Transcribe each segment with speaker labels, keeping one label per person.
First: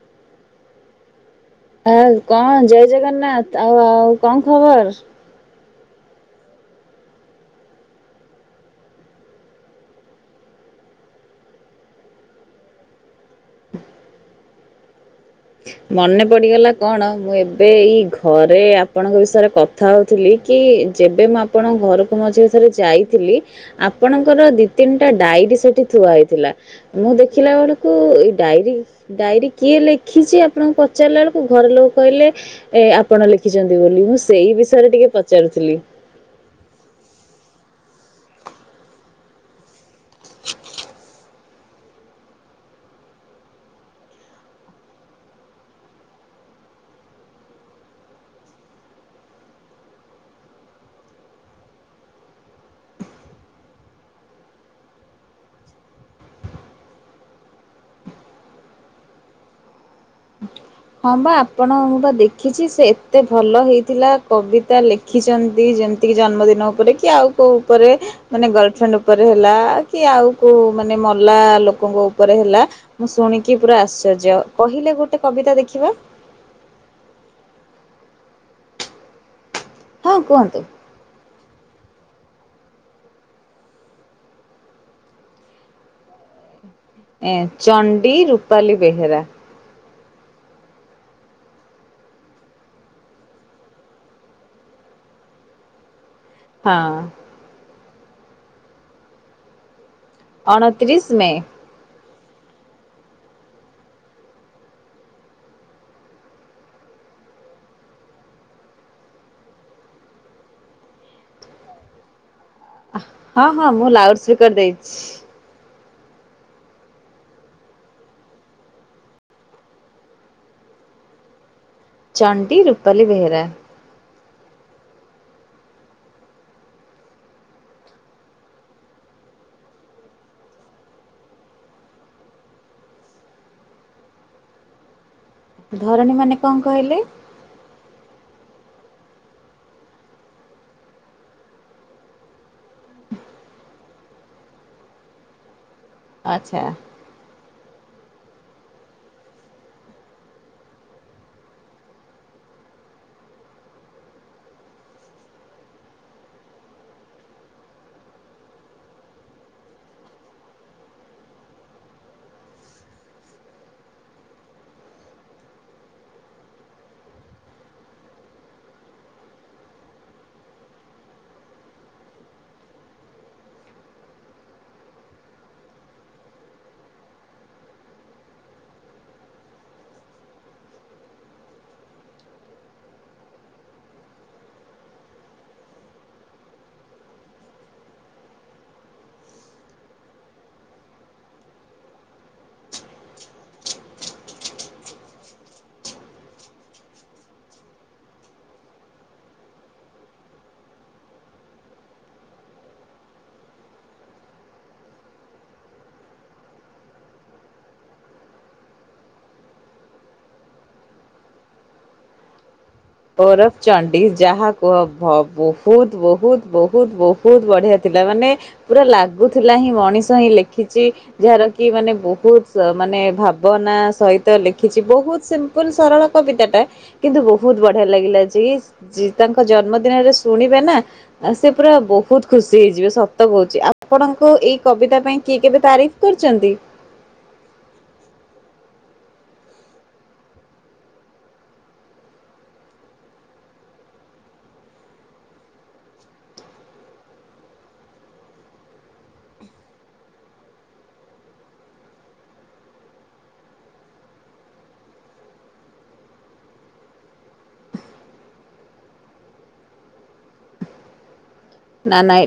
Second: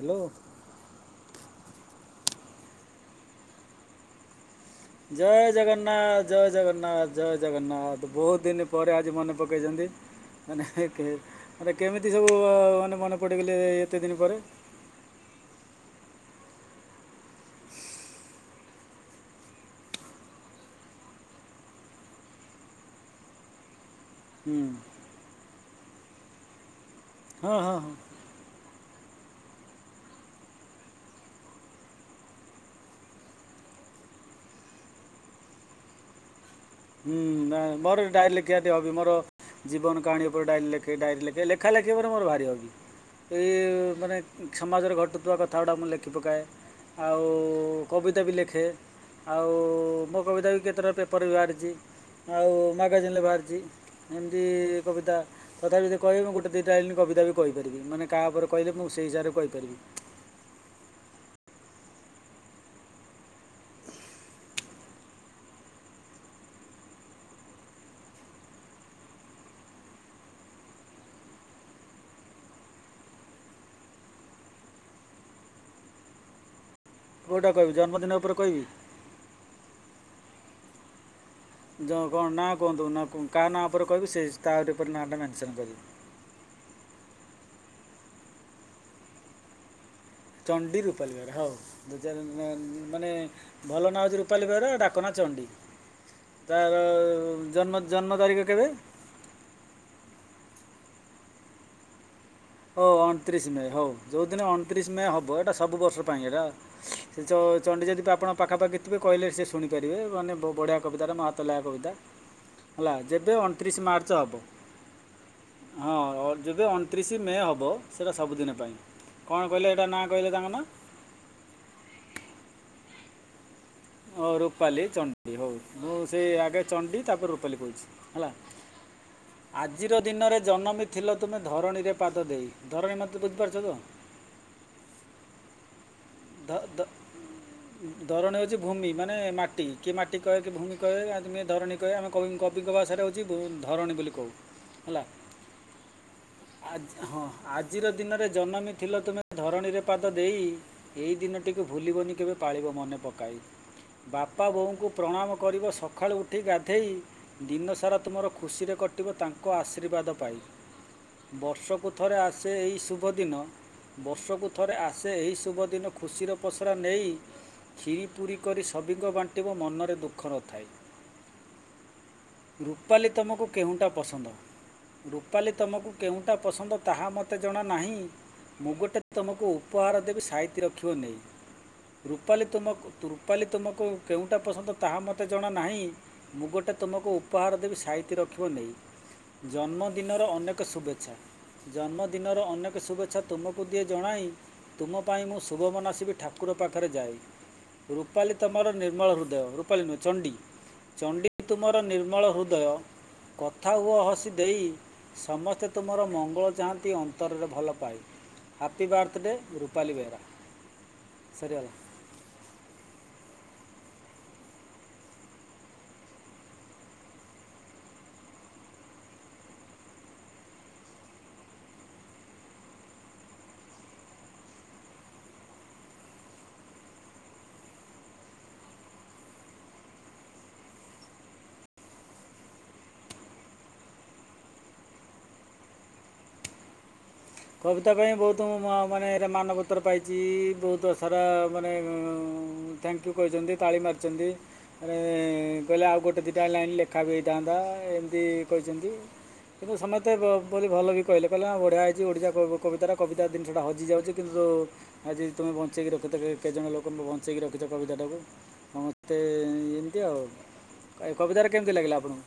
Speaker 1: Hello
Speaker 2: ଆ କଣ ଜୟ ଜଗନ୍ନାଥ ଆଉ ଆଉ କଣ ଖବର?
Speaker 1: ଜୟ ଜଗନ୍ନାଥ ଜୟ ଜଗନ୍ନାଥ ଜୟ ଜଗନ୍ନାଥ ବହୁତ ଦିନି ପରେ ଆଜି ମନେ ପକେଇଛନ୍ତି। ମାନେ ମାନେ କେମିତି ସବୁ ମାନେ ମନେ ପଡ଼ିଗଲେ ଏତେ ଦିନ ପରେ?
Speaker 2: ମନେ ପଡିଗଲା କଣ? ମୁଁ ଏବେ ଏଇ ଘରେ ଆପଣଙ୍କ ବିଷୟରେ କଥା ହଉଥିଲି କି? ଯେବେ ମୁଁ ଆପଣଙ୍କ ଘରକୁ ମଝିରେ ଥରେ ଯାଇଥିଲି? ଆପ ଆପଣଙ୍କର
Speaker 1: ହୁଁ
Speaker 2: ଦି ତିନିଟା ଡାଏରୀ ସେ ଠି ଥୁଆ ହେଇଥିଲା। ମୁଁ ଦେଖିଲା
Speaker 1: ହଁ ହଁ
Speaker 2: ବେଳକୁ
Speaker 1: ହଁ
Speaker 2: ଏଇ ଡାଏରୀ ଡାଏରୀ କିଏ ଲେଖି ଲେଖିଛି? ଆପଣଙ୍କୁ ପଚାରିଲା ବେଳକୁ, ଘର ଲୋକ କହିଲେ ଏ ଆପଣ ଲେଖିଛନ୍ତି ବୋଲି। ମୁଁ ସେଇ ବିଷୟରେ ଟିକେ ପଚାରୁଥିଲି।
Speaker 1: ହୁଁ ନା ମୋର ଡାଏରୀ ଲେଖିବା ଟିକେ ହବି ମୋର ଜୀବନ କାହାଣୀ ଉପରେ ଡାଏରୀ ଲେଖେ, ଡାଏରୀ ଲେଖେ [unintelligible] ଲେଖେ- ଲେଖା ଲେଖି ଉପରେ ମୋର ଭାରି ହବି। ଏଇ ମାନେ ସମାଜରେ ଘଟୁଥିବା କଥା ଗୁଡ଼ାକ ମୁଁ ଲେଖି ପକାଏ। ଆଉ କବିତା ବି ଲେଖେ ଆଉ ମୋ କବିତା ବି କେତେଟା ପେପରରେ ବି ବାହାରିଛି। ଆଉ ମାଗାଜିନ୍ ରେ ବାହାରିଛି। ଏମିତି କବିତା ତଥାପି ଯଦି କହିବେ ମୁଁ ଗୋଟେ ଦୁଇଟା ଲାଇନ୍ କବିତା ବି କହିପାରିବି। ମାନେ କାହା ଉପରେ କହିଲେ ମୁଁ ସେଇ ହିସାବରେ କହିପାରିବି।
Speaker 2: ହଁ ବା ଆପଣ ମୁଁ ବା ଦେଖିଛି ସେ ଏତେ ଭଲ ହେଇଥିଲା କବିତା ଲେଖିଛନ୍ତି, ଯେମତି କି ଜନ୍ମଦିନ ଉପରେ କି ଆଉ କୋଉ ଉପରେ। ମାନେ ଗର୍ଲଫ୍ରେଣ୍ଡ ଉପରେ ହେଲା, କି ଆଉ କୋଉ ମାନେ ମଲା ଲୋକଙ୍କ ଉପରେ ହେଲା। ମୁଁ ଶୁଣିକି ପୁରା ଆଶ୍ଚର୍ଯ୍ୟ କହିଲେ ଗୋଟେ କବିତା ଦେଖ ଖିବା
Speaker 1: କୋଉଟା କହିବି ଜନ୍ମଦିନ ଉପରେ କହିବି?
Speaker 2: ହଁ କୁହନ୍ତୁ।
Speaker 1: ଜ କଣ ନାଁ କୁହନ୍ତୁ ନା କାହା ନାଁ ଉପରେ କହିବି ସେ ତାରି ଉପରେ ନାଁ ଟା ମେନସନ କରିବି।
Speaker 2: ଏଁ ଚଣ୍ଡୀ ରୂପାଲି ବେହେରା
Speaker 1: ଚଣ୍ଡୀ ରୂପାଲି ବେହେରା ହଉ [unintelligible] ମାନେ ଭଲ ନାଁ ହଉଛି ରୂପାଲି ବେହେରା ଡାକ ନାଁ ଚଣ୍ଡୀ। ତାର
Speaker 2: ହଁ
Speaker 1: ଉ ଜନ୍ମ ଜନ୍ମ ତାରିଖ କେବେ?
Speaker 2: ଅଣତିରିଶି ମେ
Speaker 1: ଓ ଅଣତିରିଶି ମେ ହଉ ଯୋଉ ଦିନ ଅଣତିରିଶି ମେ ହବ ଏଇଟା ସବୁ ବର୍ଷ ପାଇଁ ଏଇଟା ସେ ଚ ଚଣ୍ଡୀ ଯଦି ତ ଆପଣଙ୍କ ପାଖାପାଖି ଥିବେ କହିଲେ ସେ ଶୁଣିପାରିବେ ମାନେ ବ ବଢ଼ିଆ କବିତାଟା ମୋ ହାତ ଲେଖା କବିତା। ହେଲା ଯେବେ
Speaker 2: ହଁ ହଁ
Speaker 1: ଅଣତିରିଶ
Speaker 2: ମୁଁ
Speaker 1: ମାର୍ଚ୍ଚ
Speaker 2: ଲାଉଡ
Speaker 1: ହେବ
Speaker 2: ସ୍ପିକର ଦେଇଛି।
Speaker 1: ହଁ ଯେବେ ଅଣତିରିଶି ମେ ହବ ସେଇଟା ସବୁଦିନ ପାଇଁ କଣ କହିଲେ ଏଇଟା ନାଁ କହିଲେ ତାଙ୍କ ନାଁ?
Speaker 2: ଚଣ୍ଡୀ ରୂପାଲି ବେହେରା
Speaker 1: ଓ ରୂପାଲି ଚଣ୍ଡୀ ହଉ ମୁଁ ସେଇ ଆଗେ ଚଣ୍ଡୀ ତାପରେ ରୂପାଲି କହୁଛି ହେଲା ଆଜିର ଦିନରେ ଜନମି ଥିଲ ତୁମେ ଧରଣୀରେ ପାଦ ଦେଇ ଧରଣୀ ମତେ ବୁଝିପାରୁଛ ତ?
Speaker 2: ଧରଣୀ ମାନେ କଣ କହିଲେ?
Speaker 1: ଉଛି ଭୂମି ମାନେ ମାଟି କିଏ ମାଟି କହେ କି ଭୂମି କହେ କେ ଆ ମୁଇଁ ଧରଣୀ କହେ ଆମେ କବିଙ୍କ କବିଙ୍କ ଭାଷାରେ ହେଉଛି ଭୂ ଧରଣୀ ବୋଲି କହୁ ହେଲା।
Speaker 2: ଆଚ୍ଛା
Speaker 1: ଆ ହଁ ଆଜିର ଦିନରେ ଜନମି ଥିଲ ତୁମେ ଧରଣୀରେ ପାଦ ଦେଇ ଏଇ ଦିନଟିକୁ ଭୁଲିବନି କେବେ ପାଳିବ ମନେ ପକାଇ ବାପା ବୋଉଙ୍କୁ ପ୍ରଣାମ କରିବ ସକାଳୁ ଉଠି ଗାଧେଇ ଦିନସାରା ତୁମର ଖୁସିରେ କଟିବ ତାଙ୍କ ଆଶୀର୍ବାଦ ପାଇ ବର୍ଷକୁ ଥରେ ଆସେ ଏଇ ଶୁଭ ଦିନ ବର୍ଷକୁ ଥରେ ଆସେ ଏହି ଶୁଭ ଦିନ ଖୁସିର ପସରା ନେଇ କ୍ଷୀରି ପୁରି କରି ସଭିଙ୍କ ବାଣ୍ଟିବ ମନରେ ଦୁଃଖ ନଥାଇ। ରୂପାଲି ତମକୁ କେଉଁଟା ପସନ୍ଦ ରୂପାଲି ତମକୁ କେଉଁଟା ପସନ୍ଦ ତାହା ମତେ ଜଣା ନାହିଁ ମୁଁ ଗୋଟେ ତମକୁ ଉପହାର ଦେବି ସାଇ ତି ରଖିବ ନେଇ। ରୂପାଲି ତୁମ ରୂପାଲି ତୁମକୁ କେଉଁଟା ପସନ୍ଦ ତାହା ମତେ ଜଣା ନାହିଁ ମୁଁ ଗୋଟେ ତୁମକୁ ଉପହାର ଦେବି ସାଇତି ରଖିବ ନେଇ। ଜନ୍ମଦିନର ଅନେକ ଶୁଭେଛା ଜନ୍ମ ଦିନର ଅନେକ ଶୁଭେଛା ତୁମକୁ ଦିଏ ଜଣାଇ ତୁମ ପାଇଁ ମୁଁ ଶୁଭ ମନାସିବି ଠାକୁର ପାଖରେ ଯାଇ। ରୂପାଲି ତମର ନିର୍ମଳ ହୃଦୟ ରୂପାଲି ନୁହେଁ ଚଣ୍ଡୀ ଚଣ୍ଡୀ ତୁମର ନିର୍ମଳ ହୃଦୟ କଥା ହୁଅ ହସି ଦେଇ ସମସ୍ତେ ତୁମର ମଙ୍ଗଳ ଚାହାଁନ୍ତି ଅନ୍ତରରେ ଭଲ ପାଇ ହାପି ବାର୍ଥଡେ ରୂପାଲି ବେହେରା। ସରି ଗଲା।
Speaker 2: ଓରଫ ଚଣ୍ଡୀ ଯାହା କୁହ ବ ବହୁତ ବହୁତ ବହୁତ ବହୁତ ବଢିଆ ଥିଲା ମାନେ ପୁରା ଲାଗୁଥିଲା ହିଁ ମଣିଷ ହିଁ ଲେଖିଛି ଯାହାର କି ମାନେ ବହୁତ ମାନେ ଭାବନା ସହିତ ଲେଖିଛି ବହୁତ ସିମ୍ପୁଲ ସରଳ କବିତା ଟା କିନ୍ତୁ ବହୁତ ବଢି ବଢିଆ ଲାଗିଲା ଯି ଯି ତାଙ୍କ ଜନ୍ମଦିନରେ ଶୁଣିବେ ନା ସେ ପୁରା ବହୁତ ଖୁସି ହେଇଯିବେ ସତ କହୁଛି ଆପଣଙ୍କ ଏଇ କବିତା ପାଇଁ କିଏ କେବେ ତାରିଫ କରିଛନ୍ତି?
Speaker 1: କବିତା ପାଇଁ ବହୁତ ମୁଁ ମ ମାନେ ରେ ମାନପତ୍ର ପାଇଛି ବହୁତ ସାରା ମାନେ ଅଁ ଥ୍ୟାଙ୍କ ୟୁ କହିଛନ୍ତି ତାଳି ମାରିଛନ୍ତି ମାନେ କହିଲେ ଆଉ ଗୋଟେ ଦିଇଟା ଲାଇନ ଲେଖା ବି ହେଇଥାନ୍ତା ଏମିତି କହିଛନ୍ତି କିନ୍ତୁ ସମସ୍ତେ ବ ବୋଲି ଭଲ ବି କହିଲେ କହିଲେ ଆ ବଢ଼ିଆ ହେଇ ଛି ଓଡ଼ିଶା କବି କବିତା ଟା କବିତା ଦିନିଷଟା ହଜିଯାଉଛି କିନ୍ତୁ ଆଜି ତୁମେ ବଞ୍ଚେଇକି ରଖିଛ କେ କେତେଜଣ ଲୋକ ବଞ୍ଚେଇକି ରଖିଛ କବିତା ଟାକୁ ସମସ୍ତେ ଏ ଏମିତି ଆଉ ଆ
Speaker 2: ନା ନାଇ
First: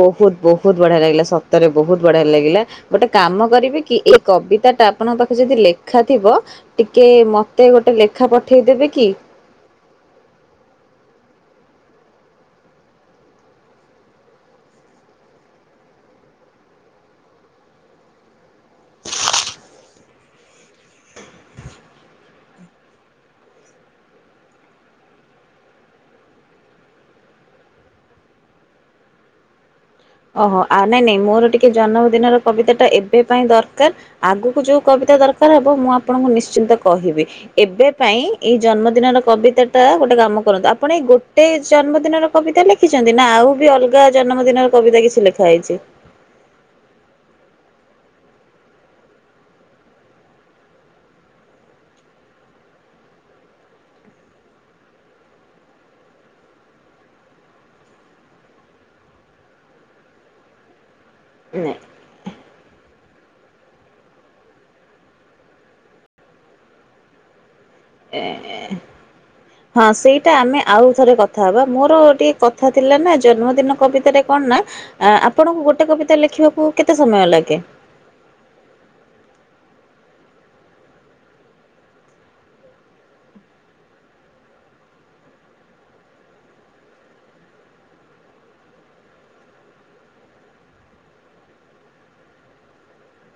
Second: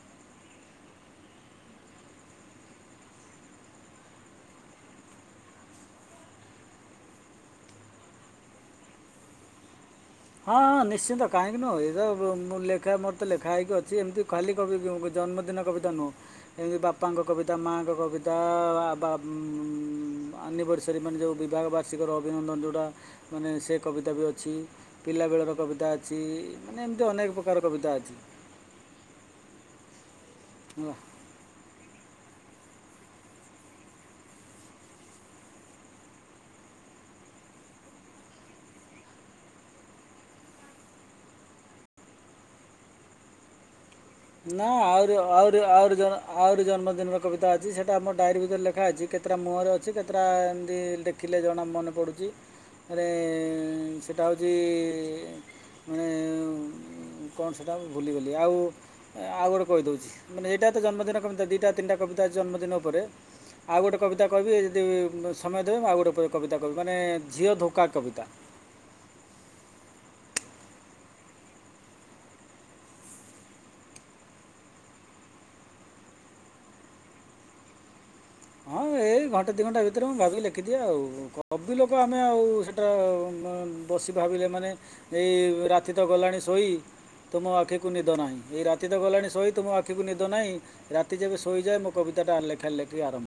Speaker 2: ବହୁତ ବହୁ ବହୁତ ବଢିଆ ଲାଗିଲା ସତରେ ବହୁତ ବଢିଆ ଲାଗିଲା ଗୋଟେ କାମ କରିବେ କି ଏଇ କବିତା ଟା ଆପଣଙ୍କ ପାଖରେ ଯଦି ଲେଖା ଥିବ ଟିକେ ମତେ ଗୋଟେ ଲେଖା ପଠେଇଦେବେ କି?
Speaker 1: ହଁ ହଁ ନିଶ୍ଚିନ୍ତ କାହିଁକି ନୁହଁ ଏ ତ ଉଁ ଉଁ ଲେଖା ମୋର ତ ଲେଖା ହେଇକି ଅଛି ଏମିତି ଖାଲିି କବି ଉଁ ଜନ୍ମଦିନ କବିତା ନୁହଁ ଏମିତି ବାପାଙ୍କ କବିତା ମାଆଙ୍କ କବିତା ବା ବା ଉଁ ଆନିବରିସରୀ ମାନେ ଯେଉଁ ବିବାହ ବାର୍ଷିକର ଅଭିନନ୍ଦନ ଯୋଉଟା ମାନେ ସେ କବିତା ବି ଅଛି। ପିଲାବେଳର କବିତା ଅଛି ମାନେ ଏମିତି ଅନେକ ପ୍ରକାର କବିତା ଅଛି।
Speaker 2: ଓହୋ ଆଉ
Speaker 1: ହେଲା
Speaker 2: ନାଇଁ ନାଇଁ ମୋର ଟିକେ ଜନ୍ମଦିନର କବିତା ଟା ଏବେ ପାଇଁ ଦରକାର ଆଗୁକୁ ଯୋଉ କବିତା ଦରକାର ହବ ମୁଁ ଆପଣଙ୍କୁ ନିଶ୍ଚିନ୍ତ କହିବି ଏବେ ପାଇଁ ଏଇ ଜନ୍ମଦିନର କବିତା ଟା ଗୋଟେ କାମ କରନ୍ତୁ ଆପଣ ଏଇ ଗୋଟେ ଜନ୍ମଦିନର କବିତା ଲେଖିଛନ୍ତି ନା ଆଉ ବି ଅଲ ଗା ଜନମ ଦିନ
Speaker 1: ହଁ ଆହୁରି ଆହୁରି ଆହୁରି ଜନମ ଆହୁର ଜନ୍ମ ଦିନ ର କବିତା ଅ ଛି ସେଇଟା ମୋ ଡାଏରୀ ଭିତରେ ଲେଖା ଅଛି କେତେଟା ମୁହଁରେ ଅଛି କେତେଟା ଏମିତି ଲେଖିଲେ ଜଣା ମନେ ପଡ଼ୁଛି ରେ ଏଁ ସେଇଟା ହଉଛି ମାନେ ଉ କଣ ସେଇଟା ଭୁଲି ଗଲି ଆଉ ଆଉ ଗୋଟେ କହି ଦଉଛି ମାନେ ଏଇଟା ତ ଜନ୍ମଦିନ କବିତା ଦିଟା ତିନିଟା କବି ତା ଜନ୍ମଦିନ ଉପରେ ଆଉ ଗୋଟେ କବିତା କହିବି ଯଦି ଉ ସମୟ ଦେବେ ମୁଁ ଆଉ ଗୋଟେ ପ କବିତା କହିବି ମାନେ ଝିଅ ଧୋକା
Speaker 2: ନାଇଁ
Speaker 1: କବିତା।
Speaker 2: ଏ ହଁ ସେଇଟା ଆମେ ଆଉ ଥରେ କଥା ହବା ମୋର ଟିକେ କଥା ଥିଲା ନା ଜନ୍ମଦିନ କବିତା ରେ କଣ ନା ଆ ଆପଣଙ୍କୁ ଗୋଟେ କବିତା ଲେଖିବାକୁ କେତେ ସମୟ ଲାଗେ?
Speaker 1: ହଁ ଏଇ ଘଣ୍ଟେ ଦୁଇ ଘଣ୍ଟା ଭିତରେ ମୁଁ ଭାବିକି ଲେଖିଦିଏ ଆଉ କବି ଲୋକ ଆମେ ଆଉ ସେଇଟା ବସି ଭାବିଲେ ମାନେ ଏଇ ରାତି ତ ଗଲାଣି ଶୋଇ ତୁମ ଆଖିକୁ ନିଦ ନାହିଁ ଏଇ ରାତି ତ ଗଲାଣି ଶୋଇ ତୁମ ଆଖିକୁ ନିଦ ନାହିଁ ରାତି ଯେବେ ଶୋଇଯାଏ ମୋ କବିତାଟା ଲେଖା ଲେଖି ଆରମ୍ଭ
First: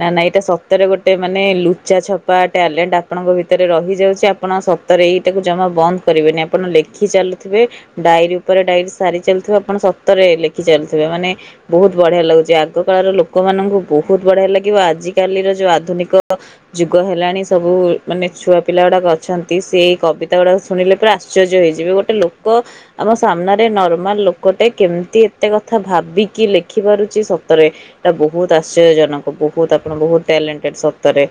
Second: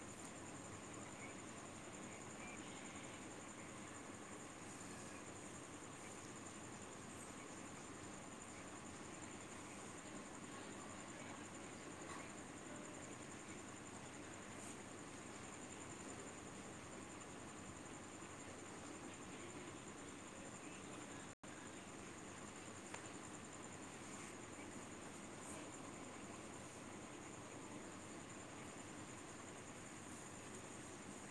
Speaker 2: ନା ନା ଏଇଟା ସତରେ ଗୋଟେ ମାନେ ଲୁଚା ଛପା ଟ୍ୟାଲେଣ୍ଟ ଆପଣଙ୍କ ଭିତରେ ରହିଯାଉଛି ଆପଣ ସତରେ ଏଇଟାକୁ ଜମା ବନ୍ଦ କରିବେନି ଆପଣ ଲେଖି ଚାଲୁଥିବେ ଡ଼ାଇରୀ ଉପରେ ଡ଼ାଇରୀ ସାରି ଚାଲୁଥିବେ ଆପଣ ସତରେ ଲେଖି ଚାଲୁଥିବେ ମାନେ ବହୁତ ବଢିଆ ଲାଗୁଛି ଆଗ କାଳର ଲୋକମାନଙ୍କୁ ବହୁତ ବଢିଆ ଲା କି ଆଜିକାଲିର ଯୋଉ ଆଧୁନିକ ଯୁଗ ହେଲାଣି ସବୁ ମାନେ ଛୁଆ ପିଲା ଗୁଡାକ ଅଛନ୍ତି ସେ କବିତା ଗୁଡାକ ଶୁଣିଲେ ପୁରା ଆଶ୍ଚର୍ଯ୍ୟ ହେଇଯିବେ ଗୋଟେ ଲୋକ ଆମ ସାମ୍ନାରେ ନର୍ମାଲ ଲୋକଟେ କେମିତି ଏତେ କଥା ଭାବିକି ଲେଖିପାରୁଛି ସତରେ ଏଇଟା ବହୁତ ଆଶ୍ଚର୍ଯ୍ୟଜନକ ବହୁତ ଆପଣ ବହୁତ ଟ୍ୟାଲେଣ୍ଟେଡ ସତରେ।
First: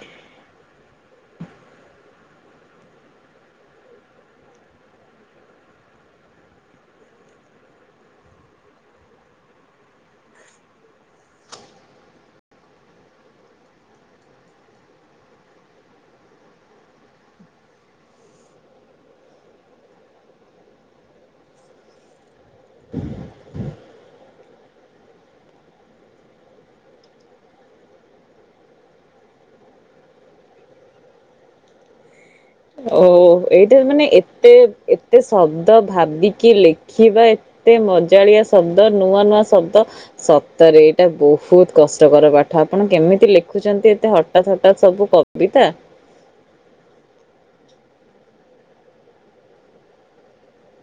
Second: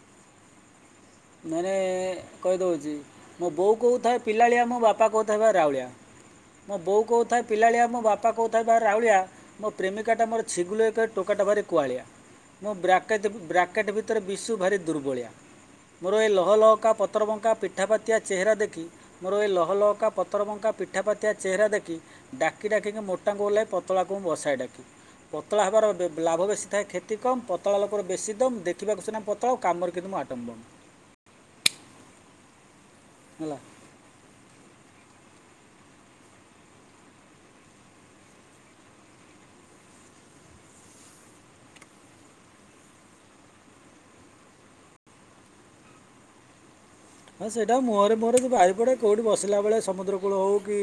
Speaker 1: ମାନେ କହିଦେଉଛି ମୋ ବୋଉ କହୁଥାଏ ପିଲାଳିଆ ମୋ ବାପା କହୁଥାଇଥିବା ବା ରାଉଳିଆ ମୋ ବୋଉ କହୁଥାଏ ପିଲାଳିଆ ମୋ ବାପା କହୁଥାଏ ବା ରାଉଳିଆ ମୋ ପ୍ରେମିକାଟା ମୋର ଛିଗୁଲ ଏକ ଟୋକାଟା ଭାରି କୁଆଳିଆ ମୋ ବ୍ରାକେଟ୍ ବ୍ରାକେଟ୍ ଭିତରେ ବିଶୁ ଭାରି ଦୁର୍ବଳିଆ। ମୋର ଏଇ ଲହଲହକା ପତରବଙ୍କା ପିଠାପାତିଆ ଚେହେରା ଦେଖି ମୋର ଏଇ ଲହଲହକା ପତରବଙ୍କା ପିଠାପାତିଆ ଚେହେରା ଦେଖି ଡାକି ଡାକିକି ମୋଟାଙ୍କୁ ଓହ୍ଲାଏ ପତଳାକୁ ମୁଁ ବସାଇ ଡାକି ପତଳା ହେବାର ଲାଭ ବେଶୀ ଥାଏ କ୍ଷତି କମ୍ ପତଳା ଲୋକର ବେଶୀ ଦମ୍ ଦେଖିବାକୁ ସିନା ପତଳା ଆଉ କାମରେ କିନ୍ତୁ ମୁଁ ଆଟମ୍ବମ।
Speaker 2: ଓ
Speaker 1: ହେଲା
Speaker 2: ଏଇଟା ମାନେ ଏତେ ଏ ଏତେ ଶବ୍ଦ ଭାବିକି ଲେଖିବା ଏତେ ମଜାଳିଆ ଶବ୍ଦ ନୂଆ ନୂଆ ଶବ୍ଦ ସତରେ ଏଇଟା ବହୁତ କଷ୍ଟକର ପାଠ ଆପଣ କେମିତି ଲେଖୁଛନ୍ତି ଏତେ ହଠାତ୍ ହଠତ୍ ସବୁ କବିତା
Speaker 1: ହଁ ସେଇଟା ମୁହଁରେ ମୁହଁରେ ବାହାରି ପଡ଼େ କେଉଁଠି ବସିଲା ବେଳେ ସମୁଦ୍ର କୂଳ ହଉ କି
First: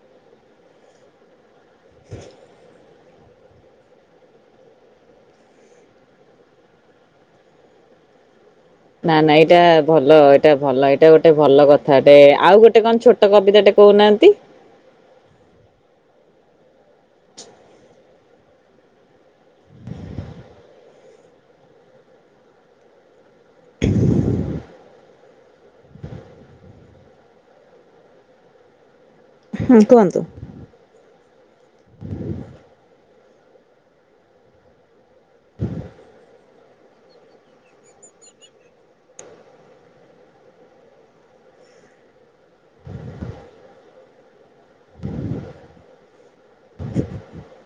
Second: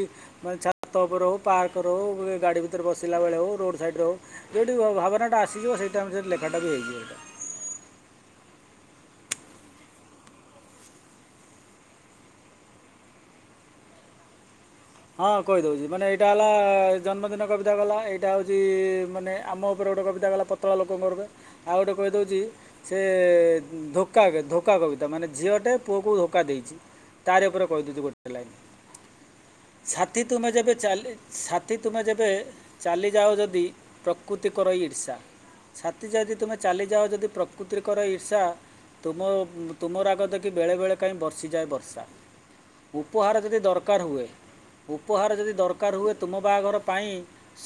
Speaker 1: ମାନେ ଛାତ ଉପରେ ହଉ। ପାର୍କ ରେ ହୋଉ ଗାଡି ଭିତରେ ବସ ଥିଲାବେଳେ ହେଉ ରୋଡ଼ ସାଇଡ଼ରେ ହେଉ ଯେଉଁଠି ଭାବନାଟା ଆସିଯିବ ସେଇ ଟାଇମ୍ ସେ ଲେଖାଟା ବି ହେଇଯିବ।
Speaker 2: ନା ନାଇ ଏଇଟା ଭଲ ଏଇଟା ଭଲ ଏଇଟା ଗୋଟେ ଭଲ କଥାଟେ ଆଉ ଗୋଟେ କଣ ଛୋଟ କବିତାଟେ କହୁନାହାନ୍ତି।
Speaker 1: ହଁ କହିଦଉଛି ମାନେ ଏଇଟା ହେଲା ଜନ୍ମଦିନ କବିତା ଗଲା ଏଇଟା ହେଉଛି ମାନେ ଆମ ଉପରେ ଗୋଟେ କବିତା ଗଲା ପତଳା ଲୋକଙ୍କ ଉପରେ ଆଉ ଗୋଟେ କହିଦେଉଛି ସେ ଧୋକା ଧୋକା କବିତା ମାନେ ଝିଅଟେ ପୁଅକୁ ଧୋକା ଦେଇଛି ତାର ଉପରେ କହିଦେଉଛି ଗୋଟେ ଲାଇନ୍
Speaker 2: ହୁଁ କୁହନ୍ତୁ
Speaker 1: ଛାତି ତୁମେ ଯେବେ ଚାଲେ ସାଥି ତୁମେ ଯେବେ ଚାଲି ଯାାଓ ଯଦି ପ୍ରକୃତିକରଇ ଇର୍ଷା ଛାତି ଯଦି ତୁମେ ଚାଲିଯାଅ ଯଦି ପ୍ରକୃତିକର ଇର୍ଷା ତୁମ ତୁମର ରାଗ ଦେଖି ବେଳେବେଳେ କାହିଁ ବର୍ଷିଯାଏ ବର୍ଷା ଉପହାର ଯଦି ଦରକାର ହୁଏ। ଉପହାର ଯଦି ଦରକାର ହୁଏ ତୁମ ବାହାଘର ପାଇଁ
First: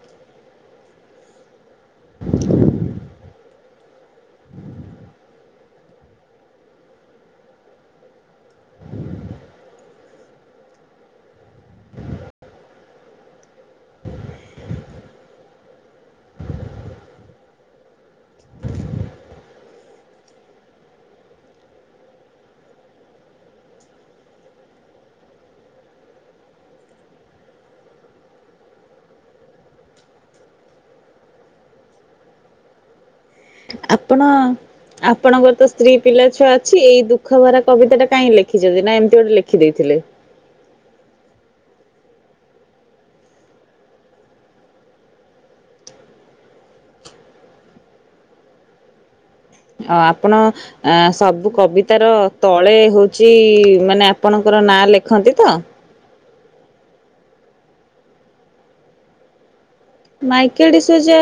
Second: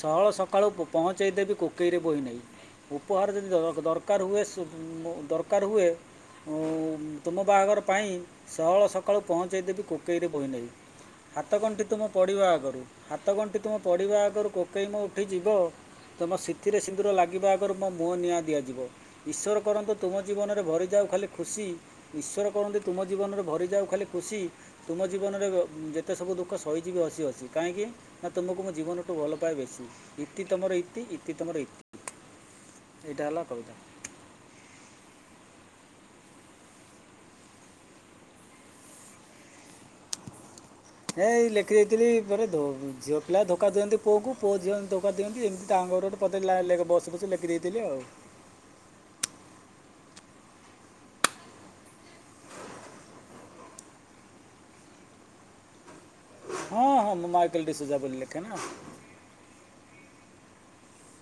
Speaker 1: ସହଳ ସକାଳୁ ପହଞ୍ଚାଇ ଦେବି କୋକେଇରେ ବୋହି ନେଇ ଉପହାର ଯଦି ଦରକାର ହୁଏ ଦରକାର ହୁଏ ଉଁ ତୁମ ବାହାଘର ପାଇଁ ସହଳ ସକାଳୁ ପହଞ୍ଚାଇ ଦେେବି କୋକେଇରେ ବୋହି ନେଇଁ। ହାତଗଣ୍ଠି ତୁମ ପଡ଼ିବା ଆଗରୁ ହାତଗଣ୍ଠି ତୁମ ପଡ଼ିବା ଆଗରୁ କୋକେଇ ମୋ ଉଠି ଯିବ ତୁମ ସିନ୍ଥିରେ ସିନ୍ଦୁର ଲାଗିବା ଆଗରୁ ମୋ ମୁହଁ ନିଆଁ ଦିଆଯିବ ଈଶ୍ୱର କରନ୍ତୁ ତୁମ ଜୀବନରେ ଭରିଯାଉ ଖାଲି ଖୁସି ଈଶ୍ୱର କରନ୍ତୁ ତୁମ ଜୀବନରେ ଭରିଯାଉ ଖାଲି ଖୁସି ତୁମ ଜୀବନରେ ଯେ ଏତେ ସବୁ ଦୁଃଖ ସହିଯିବ ବି ହସି ଅସି କାହିଁକି ନା ତୁମକୁ ମୁଁ ଜୀବନଠୁ ଭଲ ପାଏ ବେଶୀ ଇତି ତମର ଇତି ଇତି ତମର ଇତି ଏଇଟା ହେଲା କବି
Speaker 2: ଆପଣ ଆପଣଙ୍କର ତ ସ୍ତ୍ରୀ ପିଲା ଛୁଆ ଅଛି ଏଇ ଦୁଃଖ ଭରା କବିତା ଟା କାହିଁକ ଲେଖିଛନ୍ତି ନା ଏମିତି ଗୋଟେ ଲେଖି ଦେଇେଇଥିଲେ?
Speaker 1: ଏ ଏଇ ଲେଖିଦେଇଥିଲି ପରେ ଝିଅ ପିଲା ଧୋକା ଦିଅନ୍ତି ପୁଅକୁ ପୁଅ ଝିଅ ଧୋକା ଦିଅନ୍ତି ଏମିତି ତାଙ୍କ ଉପରେ ଗୋଟେ ବସୁ ବସୁ ଲେଖି ଦେଇେଇଥିଲି ଆଉ।
Speaker 2: ଅ ଆପଣ ସବୁ କବିତାର ତଳେ ହଉଛି ମାନେ ଆପଣଙ୍କର ନାଁ ଲେଖନ୍ତି ତ?
Speaker 1: ହଁ ହଁ ମୁଁ ମାଇକେଲ୍ ଡିସୁଜା ବୋଲି ଲେଖେ ନା।
Speaker 2: ମାଇକେଲ୍ ଡିସୋଜା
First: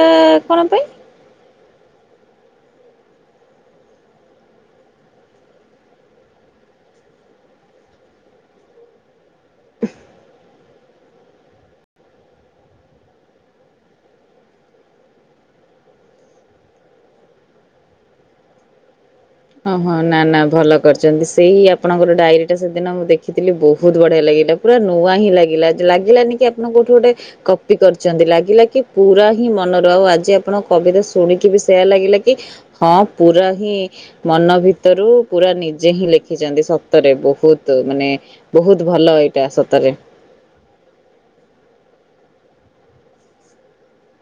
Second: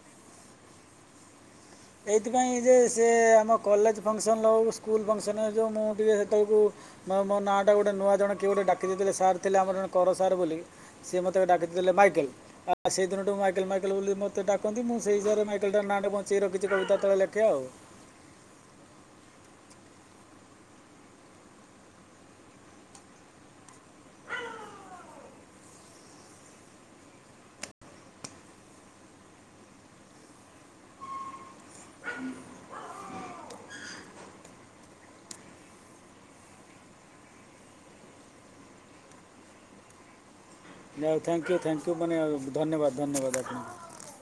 Speaker 2: କଣ ପାଇଁ?
Speaker 1: ଏଇଥିପାଇଁ ଯେ ସେ ଆମ କଲେଜ ଫଙ୍କସନଉ ସ୍କୁଲ ଫଙ୍କସନ ମୁଁ ଟିକେ ସେତେଳକୁ ମୋ ନାଁ ଟା ଗୋଟେ ନୂଆ ଜଣ କିଏ ଗୋଟେ ଡାକି ଦେଇଥିଲେ ସାର୍ ଥିଲେ ଆମର ଜଣେ କର ସାର୍ ବୋଲି ସିଏ ମତେ ଡାକି ଦେଲେ ମାଇକେଲ୍ ଆ ସେଇ ଦିନ ଠୁ ମୁଁ ମାଇକେଲ୍ ମାଇକେଲ୍ ବୋଲି ମତେ ଡାକନ୍ତି ମୁଁ ସେଇ ହିସାବରେ ମାଇକେଲ୍ ନାଁ ଟାକୁ ବଞ୍ଚେଇ ରଖି କବିତା ତଳେ ଲେଖେ ଆଉ।
Speaker 2: ଓ ହଁ ନା ନା ଭଲ କରିଛନ୍ତି ସେଇ ଆପଣଙ୍କର ଡାଏରୀ ଟା ସେଦିନ ମୁଁ ଦେଖିଥିଲି ବହୁତ ବଢିଆ ଲାଗିଲା ପୁରା ନୂଆ ହିଁ ଲାଗିଲା ଲାଗିଲାନି କି ଆପଣ କୋଉଠୁ ଗୋଟେ କପି କରିଛନ୍ତି ଲାଗିଲା କି ପୁରା ହିଁ ମନରୁ ଆଉ ଆଜି ଆପଣଙ୍କ କବିତା ଶୁଣିକି ବି ସେୟା ଲାଗିଲା କି ହଁ ପୁରା ହିଁ ମନ ଭିତରୁ ପୁରା ନିଜେ ହିଁ ଲେଖିଛନ୍ତି ସତରେ ବହୁତ ମାନେ ବହୁତ ଭଲ ଏଇଟା ସତରେ।
Speaker 1: ଯାହଉ ଥ୍ୟାଙ୍କୟୁ ଥ୍ୟାଙ୍କୟୁ ମାନେ ଧନ୍ୟବାଦ ଧନ୍ୟବାଦ ଆପଣଙ୍କୁ।